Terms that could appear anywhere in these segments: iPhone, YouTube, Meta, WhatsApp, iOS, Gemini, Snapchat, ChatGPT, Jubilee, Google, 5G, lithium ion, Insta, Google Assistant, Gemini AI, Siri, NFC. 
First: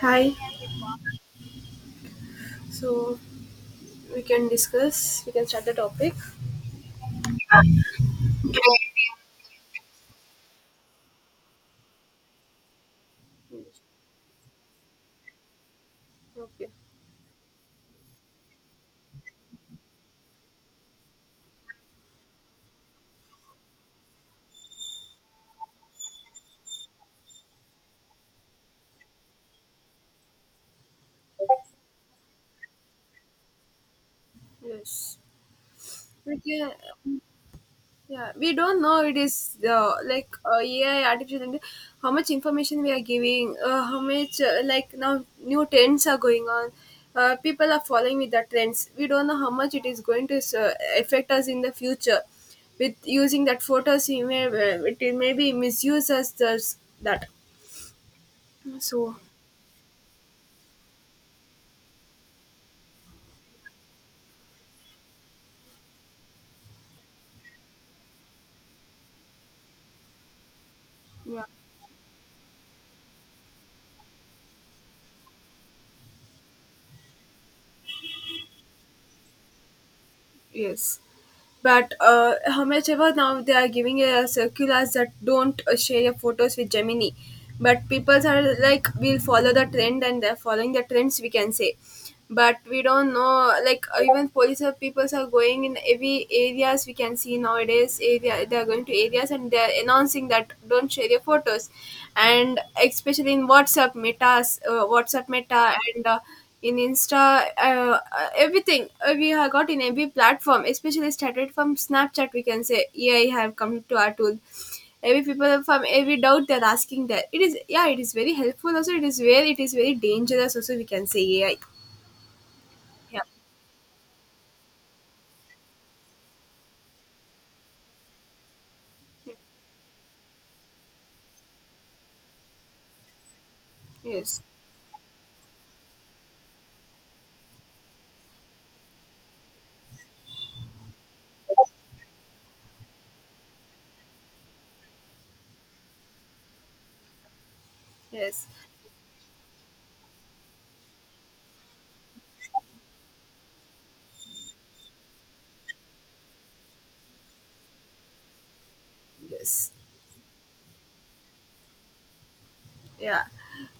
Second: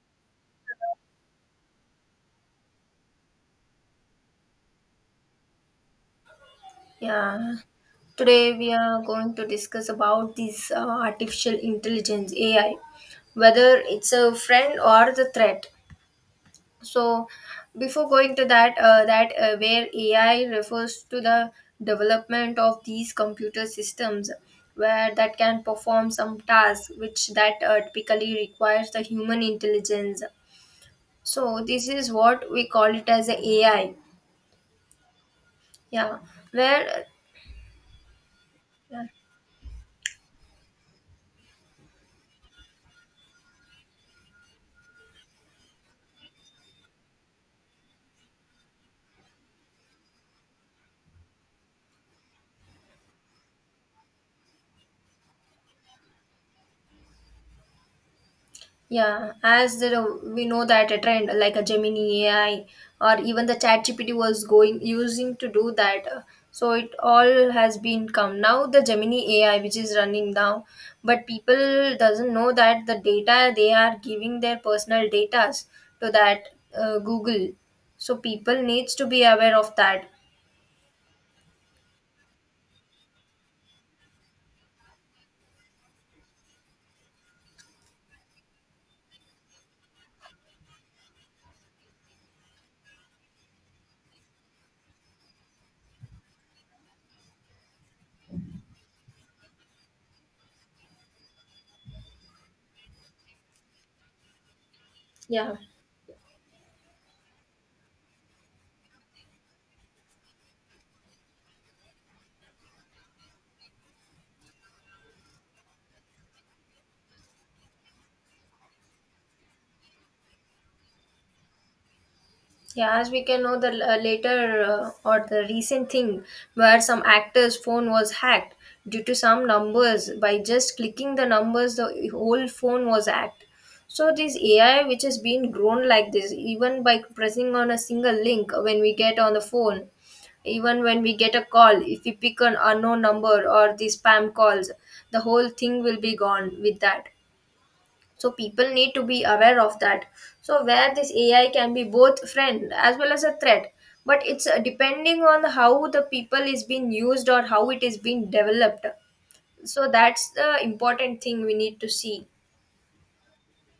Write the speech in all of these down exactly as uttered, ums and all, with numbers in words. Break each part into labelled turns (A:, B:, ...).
A: Hi. So we can discuss. We can start the topic.
B: Yeah, today we are going to discuss about this uh, artificial intelligence A I, whether it's a friend or the threat.
A: Okay.
B: So, before going to that, uh, that uh, where A I refers to the development of these computer systems, where that can perform some tasks which that uh, typically requires the human intelligence. So this is what we call it as a AI.
A: Yes.
B: Yeah,
A: We can.
B: where.
A: Yeah. We don't know.
B: Uh,
A: It is the like uh, A I, artificial intelligence. How much information we are giving? Uh, how much uh, like now new trends are going on. Uh, people are following with the trends. We don't know how much it is going to uh, affect us in the future. With using that photos, we may it may be misuse us thus- that. So
B: Yeah, as there are- we know that a trend like a Gemini A I or even the ChatGPT was going using to do that. uh, So it all has been come now the Gemini A I which is running now, but
A: yeah.
B: people doesn't know that the data they are giving their personal data to that uh, Google. So people needs to be aware of that.
A: Yes. But uh, how much ever now they are giving a circulars that don't uh, share your photos with Gemini. But people are like, we'll follow the trend and they're following the trends, we can say. But we don't know, like uh, even police or people are going in every areas we can see nowadays. Area they are going to areas and they are announcing that don't share your photos, and especially in WhatsApp, Meta's uh, WhatsApp
B: Yeah.
A: Meta and uh, in Insta, uh, uh, everything uh, we have got in every platform, especially started from Snapchat. We can say A I have come to our tool. Every people from every doubt they're asking that it is, yeah, it is very helpful also, it is where it is very dangerous also, we can say A I.
B: Yeah, as
A: Yeah.
B: we can know, the l- uh, later uh, or the recent thing where some actor's phone was hacked due to some numbers. By just clicking the numbers, the whole phone was hacked. So this
A: Yes.
B: A I, which has been grown like this, even by pressing on a single link when we get on the phone, even when we get a call, if we pick an unknown number or the spam calls, the whole thing will be gone with that, so
A: Yes.
B: people need to be aware of that. So where this AI can be both friend as well as a threat, but it's uh, depending on how the people is being used or how it is being developed.
A: Yes.
B: So that's the important thing we need to see.
A: Yeah.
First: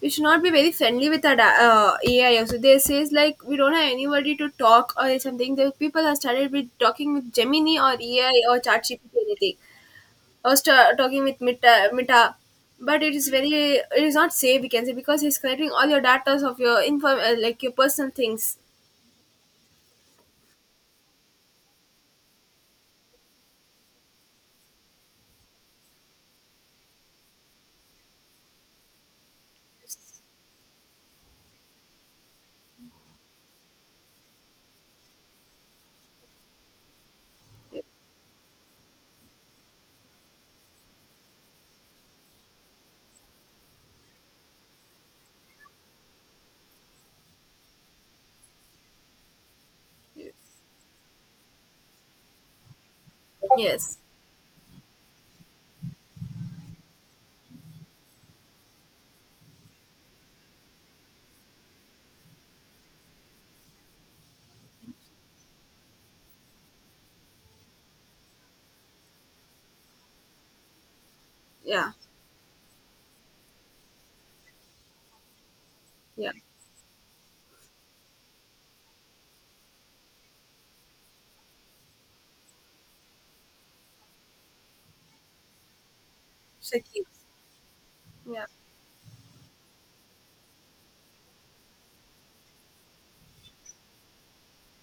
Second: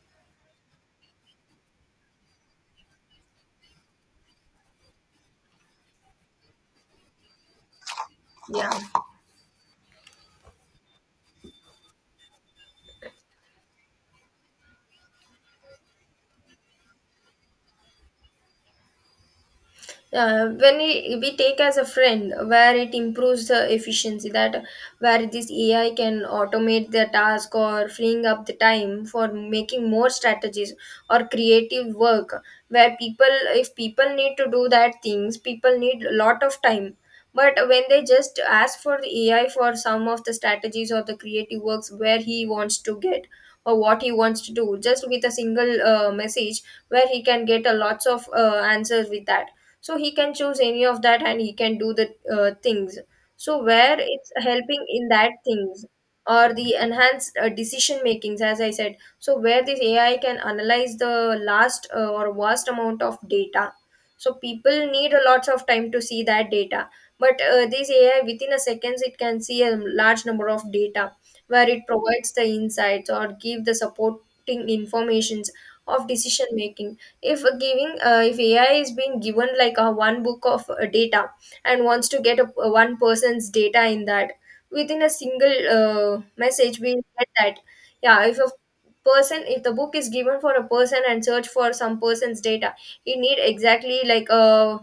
A: We should not be very friendly with our da- uh, A I also. They says like we don't have anybody to talk or something. The people have started with talking with Gemini or A I or
B: Yeah,
A: ChatGPT or anything. I was ta talking with Mita, Mita, but it is very, it is not safe. We can say because he's collecting all your data of your inform uh, like your personal things.
B: uh, when we, we take as a friend, where it improves the efficiency that where this AI can automate the task or freeing up the time for making more strategies or creative work, where people, if people need to do that things, people need a lot of time, but when they just ask for the AI for some of the strategies or the creative works, where he wants to get or what he wants to do just with a single uh, message, where he can get a lots of uh, answers with that. So he can choose any of that and he can do the uh, things. So where
A: Yes.
B: it's helping in that things, or the enhanced uh, decision makings, as I said. So where this AI can analyze the last uh, or vast amount of data, so people need a lots of time to see that data, but uh, this AI within a seconds it can see a large number of data, where it
A: Yeah.
B: provides the insights or give the supporting informations of
A: Yeah.
B: decision making. If giving uh, if AI is being given like a one book of uh, data and wants to get a, a one person's data in that, within a single uh, message we
A: Shakib.
B: get that. Yeah, if
A: Yeah.
B: a person, if the book is given for a person and search for some person's data, he need exactly like a,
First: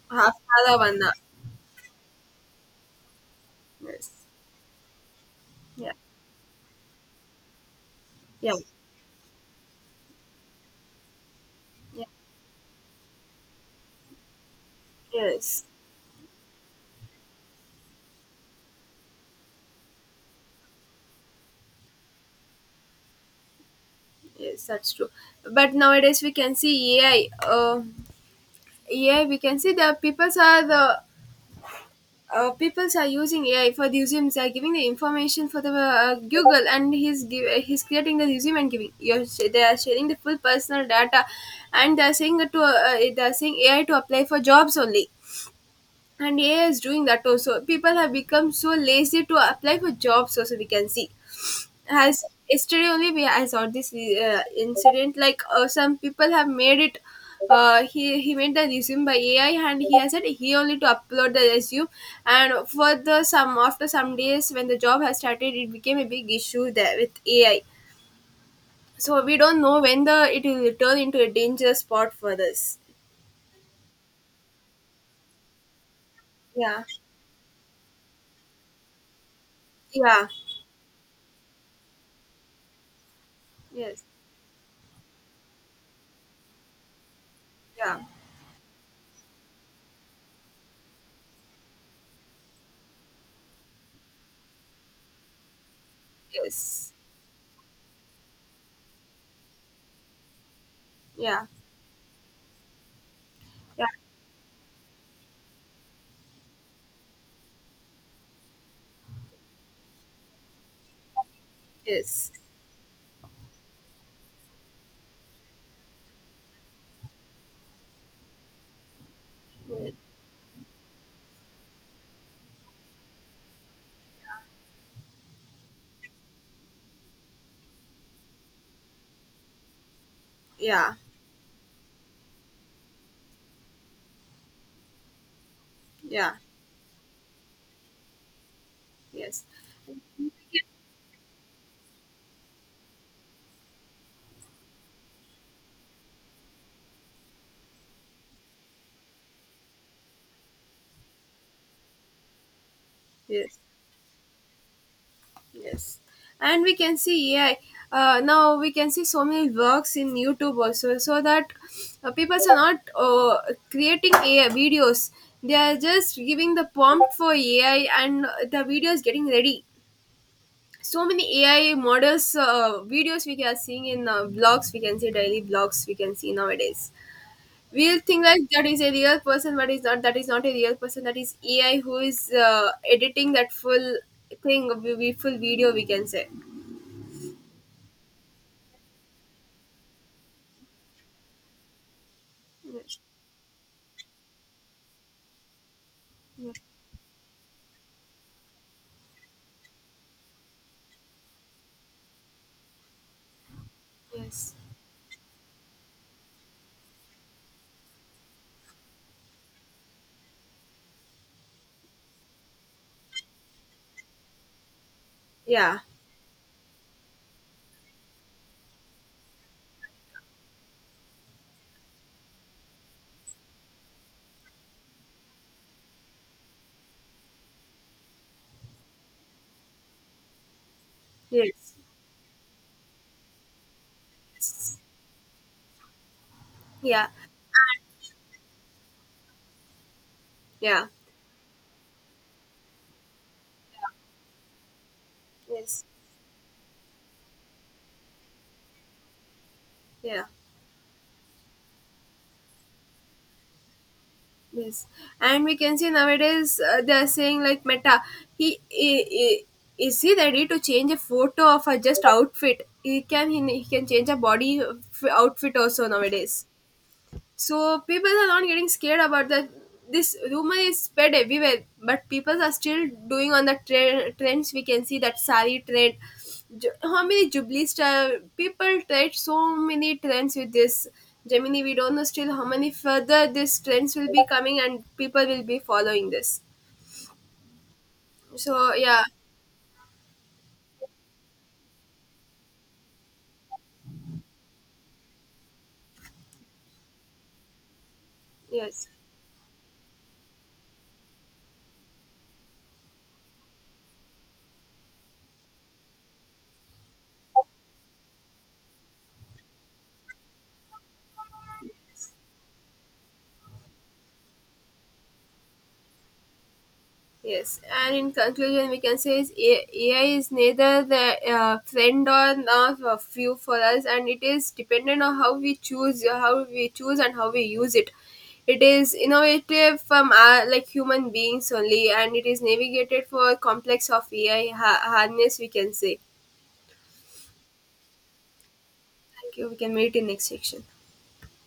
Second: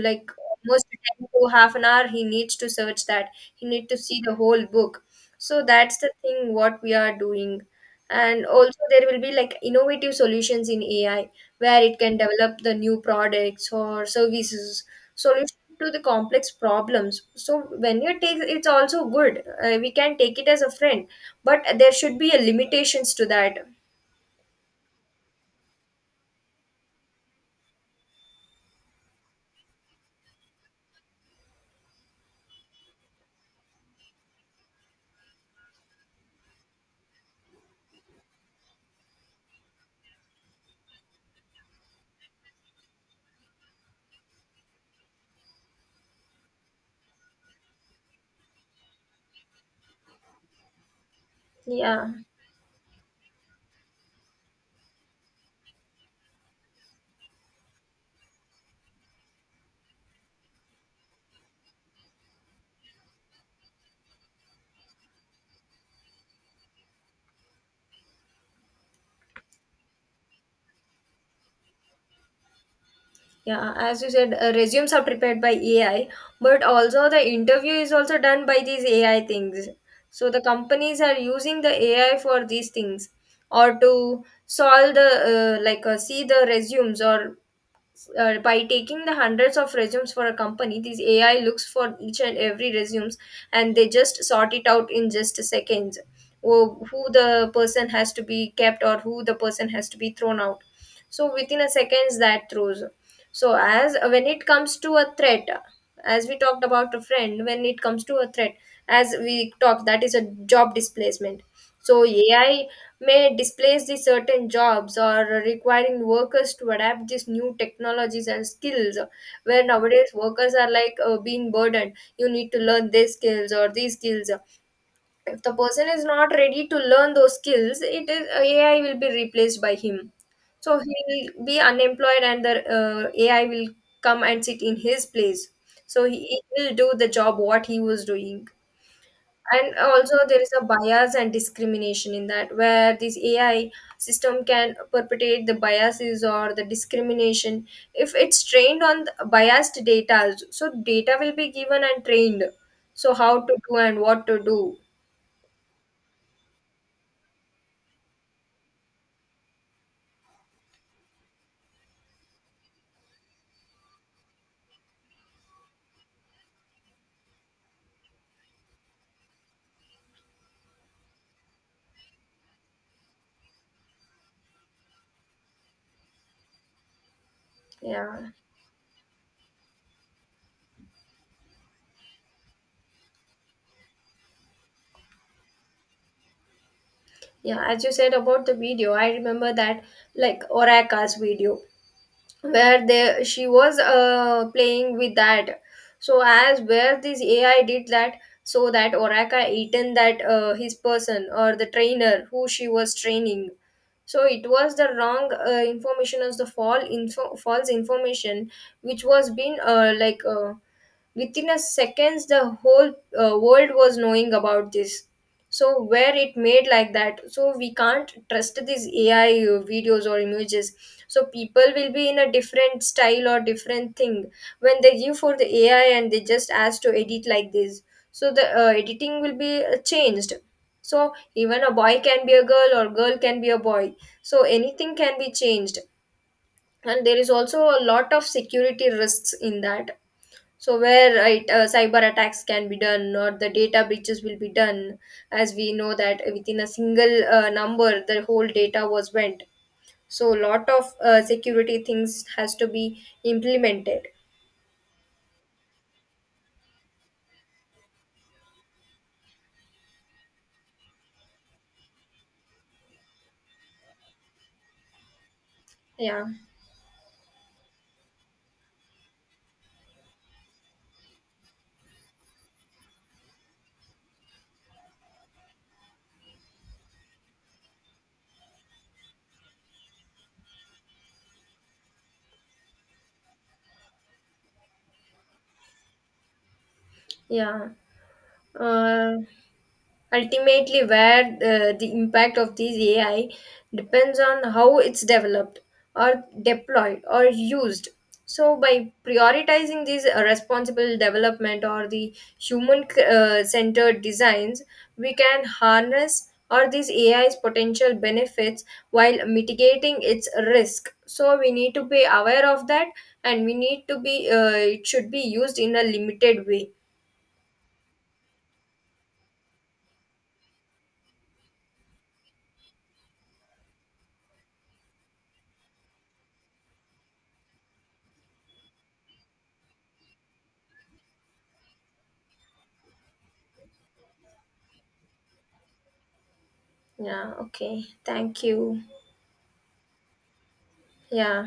B: like
A: Half
B: almost
A: another.
B: ten to half an hour he needs to search that, he need to see
A: Yes.
B: the whole book. So
A: Yeah.
B: that's the thing what we are doing. And
A: Yeah.
B: also there will be like innovative solutions in AI, where it
A: Yeah.
B: can develop the new products or services, solution
A: Yes.
B: to the complex problems. So when you take, it's also good, uh, we can take it as a friend, but there should be a limitations to that.
A: Yes, that's true. But nowadays we can see A I. Um, A I. We can see the people are the uh, people are using A I for the museums. They are giving the information for the uh, Google, and he's give, he's creating the museum and giving. You're, sh- they are sharing the full personal data, and they are saying that to uh, they are saying A I to apply for jobs only. And A I is doing that also. People have become so lazy to apply for jobs. Also, we can see
B: Yeah.
A: has yesterday only we I saw this uh, incident like uh, some people have made it uh, he he made the resume by A I and he has said he only to upload the resume, and for the some after some days when the job has started, it became a big issue there with A I. So we don't know when the it will turn into a dangerous spot for this.
B: Yeah, as you said, uh, resumes are prepared by AI, but
A: Yeah.
B: also the interview is also done by these AI things.
A: Yeah.
B: So the companies are using the AI for these things, or
A: Yes.
B: to solve the uh, like uh, see the resumes, or
A: Yeah.
B: uh, by taking the hundreds of resumes for a company, these AI looks for each and every resumes, and they just sort it out in just seconds. Who
A: Yes.
B: who the person has to be kept, or who the person has to be thrown out. So
A: Yeah.
B: within a seconds that throws. So
A: Yeah.
B: as when it comes to a threat, as we talked about a friend, when it comes to a threat, as we talked, that is a job displacement. So
A: Yes.
B: AI may displace the certain jobs, or requiring workers to adapt these new technologies and skills, where
A: Yeah.
B: nowadays workers are like uh, being burdened, you need to learn these skills or these skills. If the person is not ready to learn those skills, it is AI will be replaced by him. So
A: Yeah.
B: he will be unemployed, and the uh, AI will come and sit in his place. So he he will do the job what he was doing.
A: Yes.
B: And also there is a bias and discrimination in that, where this AI system can perpetrate the biases or the discrimination, if it's trained on the biased data. So data will be given and trained, so how to
A: Yes.
B: do and what to do.
A: Yes, and we can see A I. Uh, now we can see so many works in YouTube also, so that uh, people are not uh, creating A I videos. They are just giving the prompt for A I, and the video is getting ready. So many A I models, uh, videos we are seeing in uh, vlogs. We can see daily vlogs. We can see nowadays. We'll think
B: Yeah.
A: like that is a real person, but is not. That is not a real person. That is A I who is uh, editing that full thing. We we full video, we can say.
B: Yeah, as you said about the video, I remember that, like Oraka's video, where
A: Yes.
B: they, she was uh, playing with that. So
A: Yes.
B: as where this AI did that, so that Oraka eaten that, uh, his person or the trainer who she was training. So it
A: Yes.
B: was the wrong uh, information, as the fall info- false information, which was been uh, like uh, within a seconds the whole uh, world was knowing about this.
A: Yeah.
B: So where it made like that, so we can't trust these AI videos or images. So people will be in a different style or different thing when they give for the AI and they just ask to edit like this. So the uh, editing will be uh, changed, so even a
A: Yes.
B: boy can be a girl, or girl can be a boy. So
A: Yes.
B: anything can be changed. And
A: Yeah.
B: there is also a lot of security risks in that. So
A: Yeah.
B: where right uh, cyber attacks can be done, or the data breaches will be done, as we
A: Yes.
B: know that within a single uh, number the whole data was went.
A: Yeah.
B: So lot of uh, security things has to be implemented.
A: Yes. And we can see nowadays uh, they are saying like Meta, he, he, he is he ready to change a photo of a just outfit? He can he, he can change a body f- outfit also
B: Yeah.
A: nowadays. So people are not getting scared about that. This rumor is spread everywhere, but people are still doing on the tre- trends. We can see that sari trend. Ju- How many Jubilee style people tried so many trends with this. Gemini, we don't know still how many further these trends will be coming and people will be following this.
B: Yeah,
A: So yeah,
B: uh, ultimately, where uh, the impact of these A I depends on how it's developed or deployed or used. So,
A: yes.
B: by prioritizing these uh, responsible development or the human uh, centered designs, we can harness or these A I's potential benefits while mitigating its risk. So, we need to be aware of that, and we need to be, uh, it should be used in a limited way.
A: Yes, and in conclusion, we can say is A- AI is neither the uh, friend or not a few for us, and it is dependent on how we choose, how we choose, and how we use it. It is innovative from our, like human beings only, and it is navigated for complex of A I ha- harness, we can say.
B: Yeah, okay. Thank you.
A: Thank you. We can meet in next section.
B: Yeah.